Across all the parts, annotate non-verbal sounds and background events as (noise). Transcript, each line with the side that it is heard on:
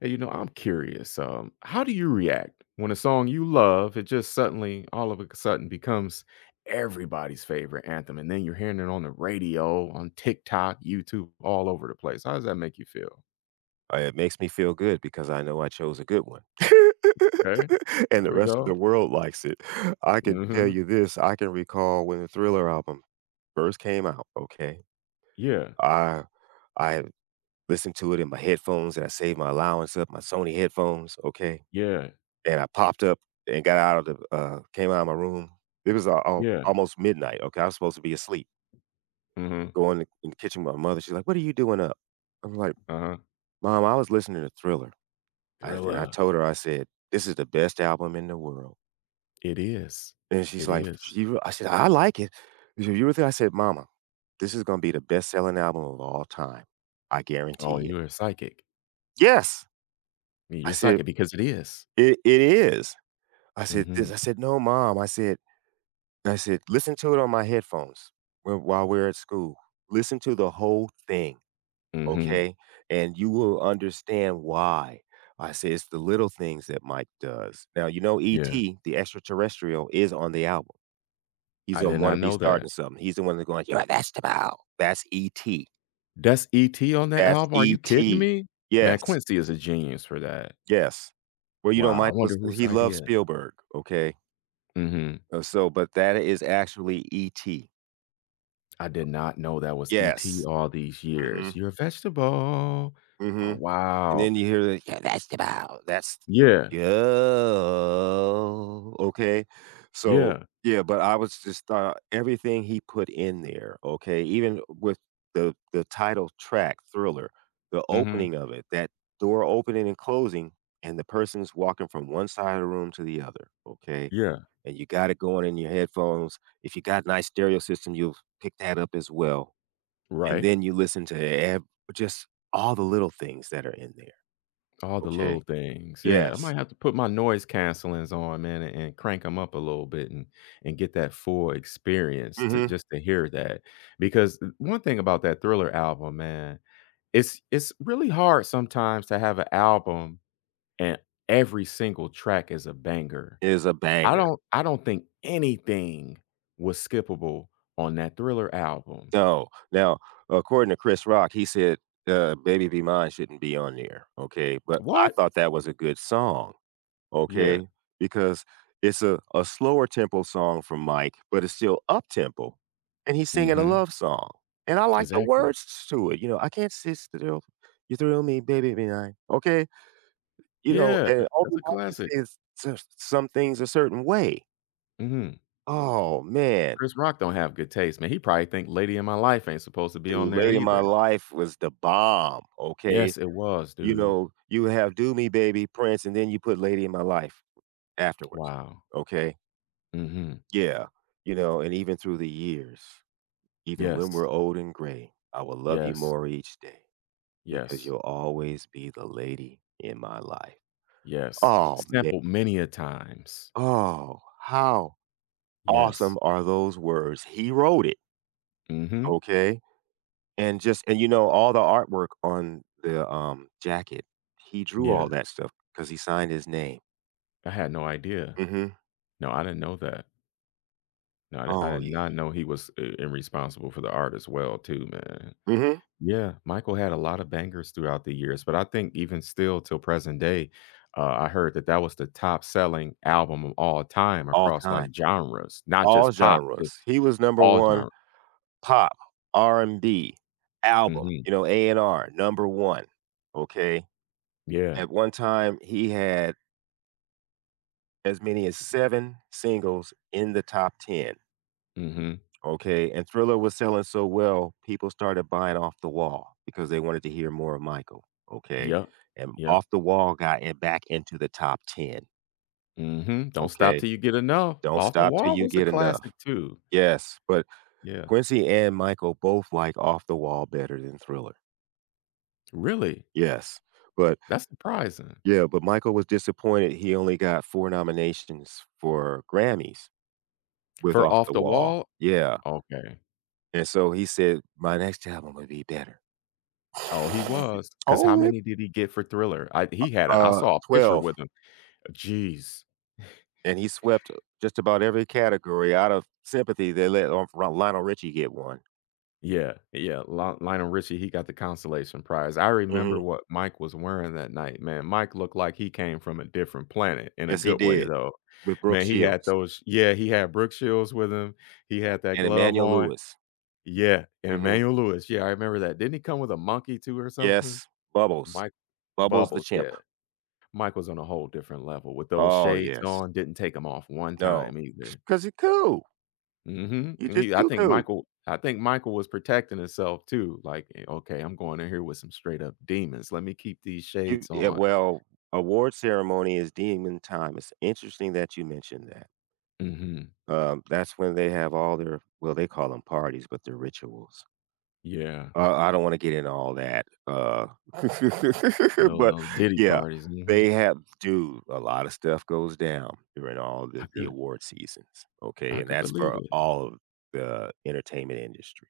left: Hey, you know, I'm curious. How do you react when a song you love it just suddenly, all of a sudden, becomes everybody's favorite anthem, and then you're hearing it on the radio, on TikTok, YouTube, all over the place? How does that make you feel?
right: It makes me feel good because I know I chose a good one. (laughs)
left: Okay,
right: And
left: there
right: the
left: we
right: rest of
left: go.
right: the world likes it. I can tell
left: Hmm.
right: you this, I can recall when the Thriller album first came out, okay?
left: Yeah,
right: I I listened to it in my headphones and I saved my allowance up, my Sony headphones, okay?
left: yeah,
right: And I popped up and got out of the came out of my room. It was al al
left: yeah.
right: almost midnight, okay? I was supposed to be asleep.
left: Hmm.
right: Going in the kitchen with my mother. She's like, "What are you doing up?" I'm like,
left: Uh huh.
right: "Mom, I was listening to Thriller." I and I
left: Thriller.
right: told her, I said, "This is the best album in the world."
left: It is.
right: And she's
left: It
right: like,
left: is.
right: "You I said, "I like it." She said, "You were really" I said, "Mama, this is gonna be the best selling album of all time. I
left: Oh,
right: guarantee it."
left: you're a psychic.
right: "Yes." I
left: You're a
right: said,
left: psychic because it is.
right: "It is." I said,
left: Mm-hmm.
right: "This" I said, "No, mom." I said, "Listen to it on my headphones wh while we're at school. Listen to the whole thing."
left: Mm-hmm.
right: Okay? And you will understand why. I say it's the little things that Mike does. Now, you know,
left: Yeah,
right: E.T., the extraterrestrial, is on the album. He's
left: I
right: the
left: did
right: want
left: not
right: to be
left: know
right: starting
left: that.
right: something. He's the one that's going, You're a vegetable. That's E.T.
left: That's E.T. on that
right: That's
left: album? Are you kidding
right: E.T.
left: me? Man,
right: Yes.
left: Quincy is a genius for that.
right: Yes. Well, you know,
left: Wow, I
right: Mike
left: wonder
right: was
left: whose
right: he loves
left: idea.
right: Spielberg, okay?
left: Mhm.
right: So, but that is actually E.T.
left: I did not know that was E.T.
right: Yes.
left: all these
right: Mm hmm.
left: years. "You're a vegetable."
right: Mm
left: Oh,
right: hmm. And
left: wow.
right: then you hear the, "Yeah, that's the bow. That's
left: Yeah,
right: yo." Okay. So,
left: yeah,
right: yeah, but I was just everything he put in there, okay? Even with the title track, Thriller, the
left: mhm,
right: opening of it, that door opening and closing and the person's walking from one side of the room to the other, okay?
left: yeah,
right: And you got it going in your headphones. If you got a nice stereo system, you'll pick that up as well. And
left: right.
right: then you listen to just all the little things that are in there.
left: All the little
right: Okay.
left: things, yeah. I
right: Yes.
left: might have to put my noise cancelings on, man, and crank them up a little bit and get that full experience to
right: Mhm.
left: just to hear that, because, one thing about that Thriller album, man, it's really hard sometimes to have an album and every single track is a banger.
right: Is a
left: I
right: banger.
left: don't I don't think anything was skippable on that Thriller album.
right: No. Now, according to Chris Rock, he said, "Baby Be Mine" shouldn't be on there, okay? But I
left: What?
right: thought that was a good song,
left: Yeah.
right: okay? Because it's a slower tempo song from Mike, but it's still up-tempo, and he's singing a
left: Mhm.
right: love song, and I like the
left: Exactly.
right: words to it, you know, "I can't sit still, you thrill me, baby be mine," okay? You know,
left: Yeah,
right: and
left: that's
right: only
left: a
right: Mike can
left: classic.
right: say s s some things a certain way.
left: Mhm.
right: Oh, man.
left: Chris Rock don't have good taste, man. He probably think "Lady in My Life" ain't supposed to be on
right: Dude,
left: there
right: Late in My
left: either.
right: Life was the bomb, okay?
left: Yes, it was,
right: You
left: dude.
right: know, you have Do Me Baby, Prince, and then you put Lady in My Life afterwards,
left: Wow.
right: okay?
left: Mhm.
right: Yeah, you know, and even through the years, even when we're
left: Yes.
right: old and gray, I will love you
left: Yes.
right: more each day because
left: Yes.
right: you'll always be the lady in my life.
left: Yes.
right: Oh, man.
left: Sampled many a times.
right: Oh, how
left: Yes.
right: awesome are those words? He wrote it,
left: Mhm.
right: okay? And, you know, all the artwork on the, jacket, he drew
left: Yeah.
right: all that stuff because he signed his name.
left: I had no idea.
right: Mhm.
left: No, I didn't know that. No, I did I
right: Oh,
left: did
right: yeah.
left: not know he was I and responsible for the art as well too, man.
right: Mhm.
left: Yeah, Michael had a lot of bangers throughout the years, but I think even still till present day, I heard that that was the top selling album of all time
right: All
left: across, like,
right: time,
left: genres, not
right: all
left: just pop, just
right: genres. He was number
left: all
right: 1
left: genres.
right: pop, R&B, album,
left: Mhm.
right: you know, A&R, number 1, okay?
left: Yeah.
right: At one time, he had as many as 7 singles in the top 10.
left: Mhm.
right: Okay, and Thriller was selling so well, people started buying Off the Wall because they wanted to hear more of Michael. Okay,
left: Yep.
right: and
left: Yep.
right: Off the Wall got in back into the top 10.
left: Mhm. "Don't Stop stop
right: Okay,
left: till You Get Enough."
right: don't
left: "Off the
right: stop till
left: Wall"
right: you
left: was a
right: get
left: classic
right: enough.
left: too.
right: Yes, but
left: Yeah.
right: Quincy and Michael both like Off the Wall better than Thriller.
left: Really?
right: Yes, but
left: That's surprising.
right: yeah, but Michael was disappointed. He only got four nominations for Grammys with
left: For
right: Off
left: Off
right: the
left: the
right: Wall.
left: Wall?
right: Yeah,
left: Okay.
right: and so he said, My next album would be better.
left: Oh, he
right: (laughs)
left: was. Cause how
right: oh,
left: many did he get for Thriller? I He had a I saw a picture
right: 12,
left: with him. Jeez.
right: and he swept just about every category out of sympathy, they let off Lionel Richie get one.
left: Yeah, yeah, Lionel Richie, he got the consolation prize. I remember
right: Mhm.
left: what Mike was wearing that night, man. Mike looked like he came from a different planet in a
right: Yes, he
left: good way,
right: did
left: though.
right: with Brooke
left: Man, he had
right: Shields
left: those yeah, he had Brooke Shields with him. He had that
right: and
left: glove
right: Emmanuel
left: on.
right: Lewis.
left: Yeah, and
right: Mhm.
left: Emmanuel Lewis. Yeah, I remember that. Didn't he come with a monkey too or something?
right: Yes, Bubbles.
left: Mike.
right: Bubbles the
left: Bubbles,
right: chimp.
left: yeah. Michael's on a whole different level with those
right: Oh,
left: shades
right: yes.
left: on, didn't take them off one
right: No,
left: time
right: because
left: either.
right: 'Cause you're cool.
left: Mhm,
right: You're
left: and
right: just
left: he I
right: too
left: think
right: cool.
left: Michael I think Michael was protecting himself too, like, "Eh, okay, I'm going in here with some straight up demons. Let me keep these
right: You
left: shades
right: yeah,
left: on."
right: well, award ceremony is demon time. It's interesting that you mentioned that.
left: Mhm,
right: That's when they have all their well, they call them parties, but they're rituals.
left: yeah,
right: I don't wanna get into all that,
left: and
right: (laughs) but
left: those Diddy
right: yeah,
left: parties,
right: they
left: mhm.
right: have do a lot of stuff goes down during all the
left: I
right: the
left: could
right: award seasons, okay,
left: I
right: and
left: could
right: that's
left: believe
right: for
left: it.
right: all of the entertainment industry.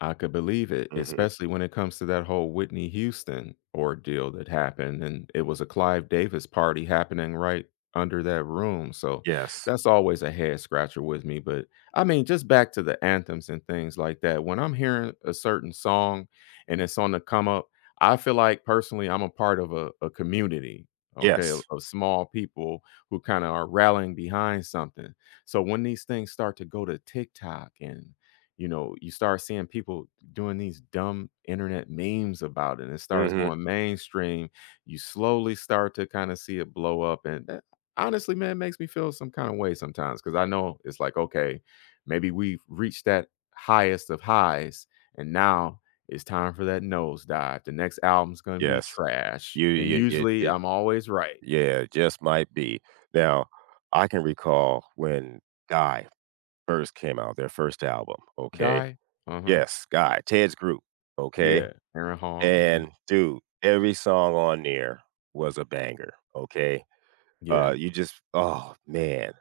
left: I could believe it,
right: Mhm.
left: especially when it comes to that whole Whitney Houston ordeal that happened, and it was a Clive Davis party happening right under that room, so
right: Yes.
left: that's always a head scratcher with me, but, I mean, just back to the anthems and things like that, when I'm hearing a certain song and it's on the come up, I feel like personally I'm a part of a community, okay, of
right: Yes.
left: of small people who kinda are rallying behind something, so when these things start to go to TikTok and you know, you start seeing people doing these dumb internet memes about it, and it starts
right: Mhm.
left: going mainstream. You slowly start to kinda see it blow up, and that honestly, man, makes me feel some kinda way sometimes because I know it's like, okay, maybe we've reached that highest of highs, and now it's time for that nosedive. The next album's gonna be
right: Yes.
left: trash, and
right: You it it
left: usually
right: it
left: I'm always right.
right: yeah, it just might be. Now, I can recall when Guy first came out, their first album, okay?
left: Guy? Uh-huh.
right: Yes, Guy, Ted's group, okay?
left: Yeah. Aaron Hall, mhm.
right: And dude, every song on there was a banger, okay?
left: Yeah.
right: You just Oh, man.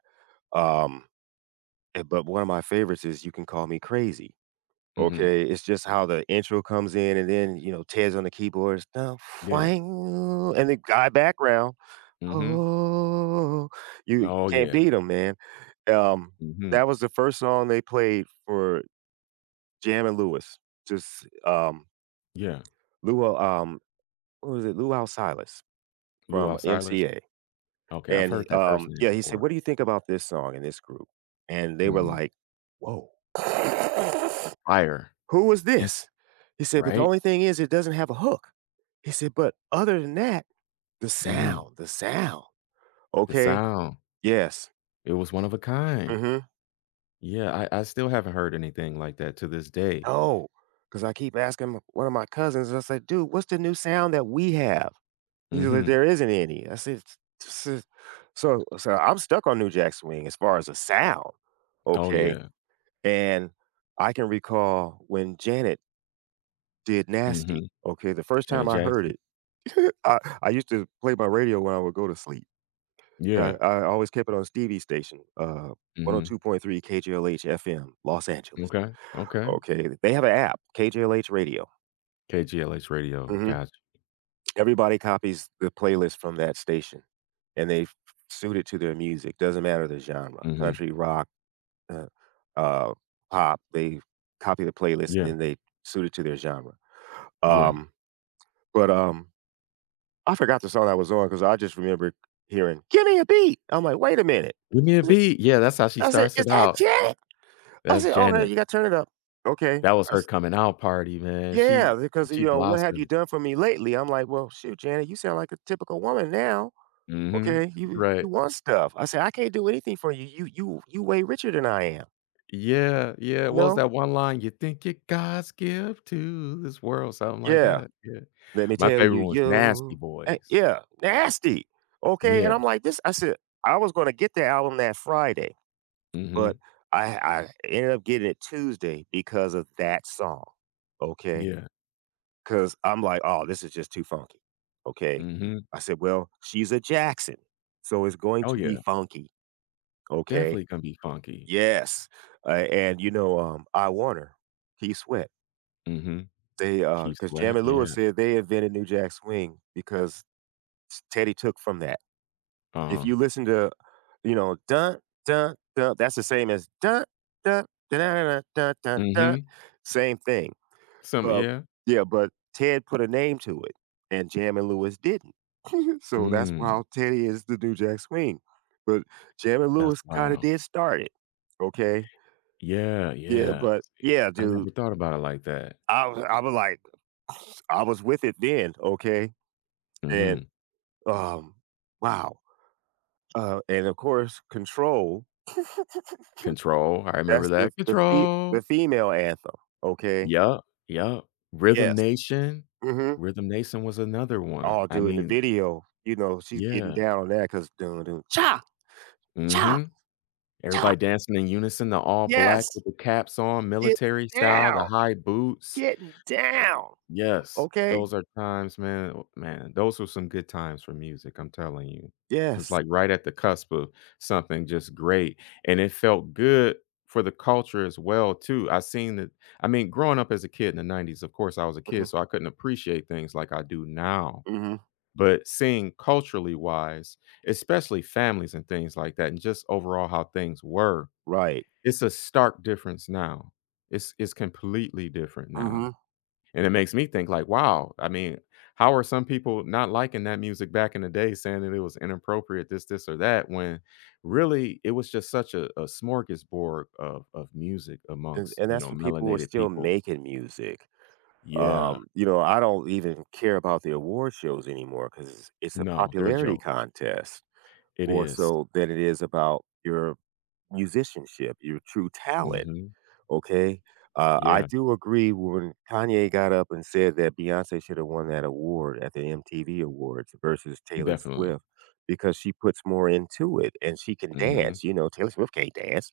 right: Um, but one of my favorites is "You Can Call Me Crazy,"
left: Mhm.
right: okay? It's just how the intro comes in and then, you know, Ted's on the keyboards, "Dun,
left: Yeah.
right: fwang," and the guy background,
left: Mhm.
right: "Oh," you
left: Oh,
right: can't
left: yeah.
right: beat him, man. Um,
left: Mhm.
right: that was the first song they played for Jam& and Lewis, just,
left: Yeah,
right: Lew what was it? Lou Al Silas
left: Lou
right: from
left: Alcilus?
right: MCA.
left: Okay, I've
right: And he,
left: heard that first
right: um,
left: name
right: yeah, he said,
left: before.
right: "What do you think about this song and this group?" And they were
left: Mhm.
right: like, "Whoa,
left: Fire.
right: who is
left: Yes.
right: this?" He said, "But the
left: Right?
right: only thing is, it doesn't have a hook." He said, "But other than that,
left: Mhm.
right: the sound,
left: The
right: okay,
left: sound.
right: yes,
left: It was one of a kind.
right: mm-hmm,
left: Yeah, I still haven't heard anything like that to this day.
right: oh." Because I keep asking one of my cousins, and I said, "Dude, what's the new sound that we have?" He's like,
left: Mhm.
right: "There isn't any." I said, "S- s- "So, I'm stuck on New Jack Swing as far as the sound,
left: Oh,
right: okay."
left: yeah.
right: And I can recall when Janet did "Nasty,"
left: Mhm.
right: okay, the first time
left: Janet
right: I heard
left: Jackson.
right: it, (laughs) I used to play my radio when I would go to sleep. I
left: Yeah.
right: I always kept it on Stevie's station,
left: Mhm.
right: 102.3 KJLH FM, Los Angeles.
left: Okay, okay.
right: Okay, they have an app, KJLH Radio.
left: KGLH radio,
right: Mhm.
left: gotcha.
right: Everybody copies the playlist from that station, and they suit it to their music, doesn't matter the genre,
left: Mhm.
right: country, rock, uh, uh, pop. They copy the playlist and
left: Yeah,
right: then they suit it to their genre.
left: yeah.
right: Um, but I forgot the song I was on because I just remember hearing "Give Me a Beat." I'm like, wait a minute.
left: "Give me a
right: I said,
left: beat." Yeah, that's how she
right: I said,
left: starts
right: "Is
left: it
right: that
left: out.
right: Janet?" I
left: That's
right: said, "Okay,
left: Janet.
right: you got to turn it up." Okay,
left: That was her
right: that's
left: coming out party, man.
right: yeah, because
left: She
right: you know what have you
left: blossomed.
right: done for me lately? I'm like, well, shoot, Janet, you sound like a typical woman now.
left: Mhm.
right: Okay,
left: Right.
right: you want stuff. I said, I can't do anything for you. You way richer than I am.
left: Yeah, yeah,
right: You
left: what was
right: know?
left: that one line? "You think you're God's gift to this world," something like
right: Yeah.
left: that, yeah.
right: Let me
left: My
right: tell
left: favorite
right: you,
left: one was Nasty Boys.
right: nasty. Okay, and
left: Yeah,
right: I'm like this. I said I was gonna get the album that Friday, but
left: mhm,
right: I ended up getting it Tuesday because of that song. Okay,
left: yeah,
right: because I'm like, oh, this is just too funky. Okay,
left: mhm,
right: I said, well, she's a Jackson, so it's going
left: oh,
right: to be
left: yeah,
right: funky. Okay,
left: definitely gonna be funky,
right: yes, and you know, I Warner, He Sweat.
left: mhm,
right: They,
left: Keith
right: because
left: Sweat,
right: Jamie Lewis
left: yeah,
right: said they invented New Jack Swing because Teddy took from that. If
left: uh-huh,
right: you listen to, you know, dun, dun, dun, that's the same as dun, dun, dun da dun, dun, dun.
left: mhm,
right: Same thing.
left: some
right: Uh,
left: yeah,
right: yeah, but Ted put a name to it, and Jam and Lewis didn't. (laughs) So that's why
left: mm,
right: Teddy is the new Jack Swing. But Jam and
left: that's
right: Lewis kind of
left: wow.
right: did start it. Okay.
left: Yeah,
right: Yeah,
left: yeah,
right: but yeah,
left: I
right: dude,
left: never thought about it like that,
right: I was like, (sniffs) I was with it then. Okay. And
left: mhm,
right: um, wow. And of course, control. (laughs)
left: Control, I remember
right: That's the
left: that,
right: the fe
left: "Control."
right: the female anthem, okay?
left: Yup, yup. Rhythm
right: Yes.
left: Nation.
right: Mhm.
left: Rhythm Nation was another one.
right: Oh,
left: I
right: dude, in the
left: mean
right: video, you know, she's getting
left: yeah.
right: down on that because doing "Cha, cha,
left: Mhm.
right: cha."
left: Everybody dancing in unison, the all black
right: Yes.
left: with the caps on,
right: Get
left: military style,
right: down.
left: the high boots.
right: Getting down.
left: Yes.
right: Okay?
left: Those are times, man oh, man, those were some good times for music, I'm telling you. It was,
right: Yes.
left: like, right at the cusp of something just great, and it felt good for the culture as well, too. I seen that I mean, growing up as a kid in the 90s, of course, I was a
right: Mhm,
left: kid, so I couldn't appreciate things like I do now.
right: mhm.
left: But seeing culturally wise, especially families and things like that, and just overall how things were,
right: Right.
left: it's a stark difference now. It's completely different now.
right: Mhm.
left: And it makes me think like, wow, I mean, how are some people not liking that music back in the day, saying that it was inappropriate, this, or that, when really it was just such a smorgasbord of music
right: And
left: amongst,
right: and
left: you
right: that's
left: know,
right: when people were
left: melanated
right: still
left: people.
right: making music.
left: Yeah.
right: You know, I don't even care about the award shows anymore because it's a
left: No, they're a
right: popularity
left: joke.
right: contest
left: It
right: more
left: is.
right: so than it is about your musicianship, your true talent.
left: Mhm.
right: Okay. I
left: Yeah,
right: do agree when Kanye got up and said that Beyonce should have won that award at the MTV Awards versus Taylor
left: definitely.
right: Swift because she puts more into it and she can
left: Mhm.
right: dance. You know, Taylor Swift can't dance.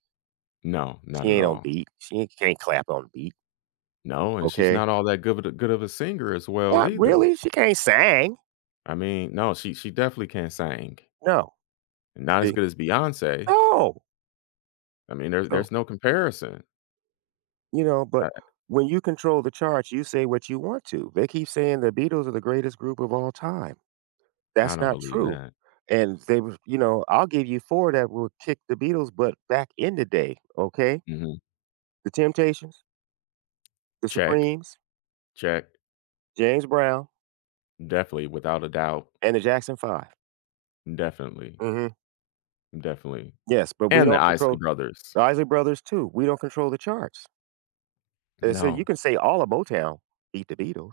left: No, not
right: She
left: at
right: ain't on
left: all.
right: beat. She ain't, can't clap on beat.
left: No, and she's
right: Okay.
left: not all that good of a singer as well
right: Not
left: either.
right: really. She can't sing.
left: I mean, no, she definitely can't sing.
right: No.
left: Not as
right: See?
left: good as Beyonce.
right: No.
left: I mean, there's
right: So,
left: there's no comparison.
right: you know, but
left: I
right: when you control the charts, you say what you want to. They keep saying the Beatles are the greatest group of all time.
left: I
right: That's
left: don't
right: not
left: believe
right: true,
left: that.
right: and they were you know, I'll give you 4 that will kick the Beatles. But back in the day, okay?
left: Mhm.
right: The Temptations, The
left: Check.
right: Supremes,
left: Check.
right: James Brown,
left: Definitely, without a doubt.
right: and the Jackson 5.
left: Definitely.
right: Mhm.
left: Definitely.
right: Yes, but we
left: And the
right: don't
left: Isley
right: control
left: Brothers.
right: the Isley Brothers too, we don't control the charts, and so you
left: No.
right: can say all of Motown beat the Beatles.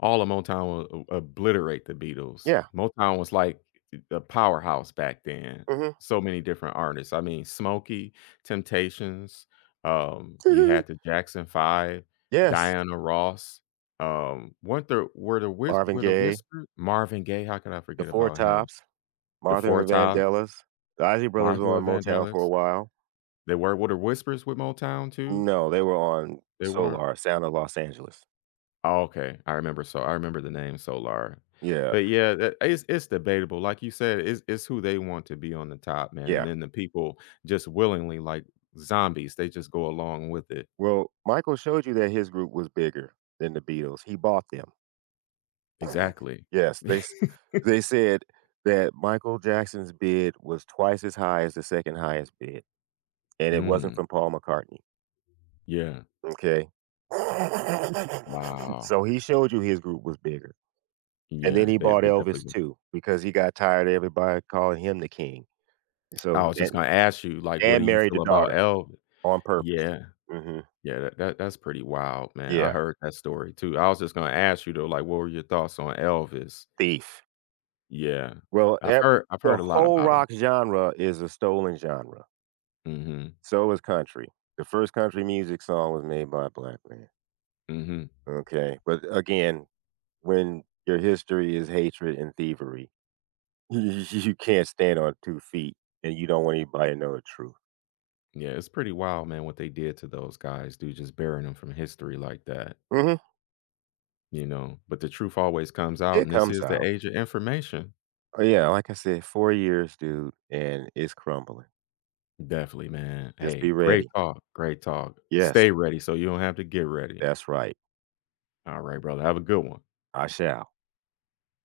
left: All of Motown will o obliterate the Beatles.
right: Yeah,
left: Motown was like a powerhouse back then.
right: mhm.
left: So many different artists. I mean, Smokey, Temptations, you had
right: (laughs)
left: the Jackson 5,
right: Yes,
left: Diana Ross, weren't the
right: Marvin
left: were the
right: Gaye,
left: Whispers Marvin Gaye, how could I
right: the
left: forget
right: Four
left: about him?
right: Tops,
left: The
right: Martha and
left: Four
right: the
left: Tops,
right: Vandellas. The Isley Brothers
left: Martha
right: were on Motown for a
left: Vandellis.
right: while.
left: They were the Whispers with Motown too?
right: No, they were on
left: They weren't?
right: Solar, Sound of Los Angeles.
left: Oh, okay. I remember the name Solar.
right: Yeah,
left: But yeah, that it's debatable. Like you said, it's who they want to be on the top, man, and
right: yeah.
left: then the people just willingly like zombies, they just go along with it.
right: Well, Michael showed you that his group was bigger than the Beatles. He bought them. (clears throat) (laughs)
left: Exactly.
right: Yes,
left: (laughs)
right: they said that Michael Jackson's bid was twice as high as the second highest bid, and it wasn't
left: Mm,
right: from Paul McCartney,
left: yeah.
right: okay? (laughs)
left: Wow.
right: So he showed you his group was bigger, and then
left: Yeah,
right: he bought
left: they
right: Elvis
left: definitely
right: too because he got tired of everybody calling him the king.
left: I
right: So
left: was just
right: and
left: gonna ask you, like, what do
right: and
left: you
right: married the
left: feel about
right: daughter
left: Elvis?
right: on purpose.
left: Yeah.
right: Mhm.
left: Yeah, that's pretty wild, man. I
right: Yeah,
left: heard that story too. I was just gonna ask you though, like, what were your thoughts on Elvis?
right: thief.
left: Yeah.
right: Well, ev
left: I've
right: the
left: heard a lot
right: whole
left: about him.
right: rock genre is a stolen genre.
left: Mhm.
right: So is country. The first country music song was made by a black man,
left: Mhm.
right: okay? But again, when your history is hatred and thievery, (laughs) you can't stand on 2 feet, and you don't want anybody to know the truth.
left: Yeah, it's pretty wild, man, what they did to those guys, dude, just burying them from history like that,
right: Mhm.
left: you know? But the truth always comes out,
right: It
left: and this
right: comes
left: is the
right: out.
left: age of information.
right: Oh, yeah, like I said, 4 years, dude, and it's crumbling.
left: Definitely, man.
right: Just be
left: Hey, great
right: ready.
left: talk, great talk.
right: Yes,
left: Stay ready so you don't have to get ready.
right: that's right.
left: All right, brother. Have a good one.
right: I shall.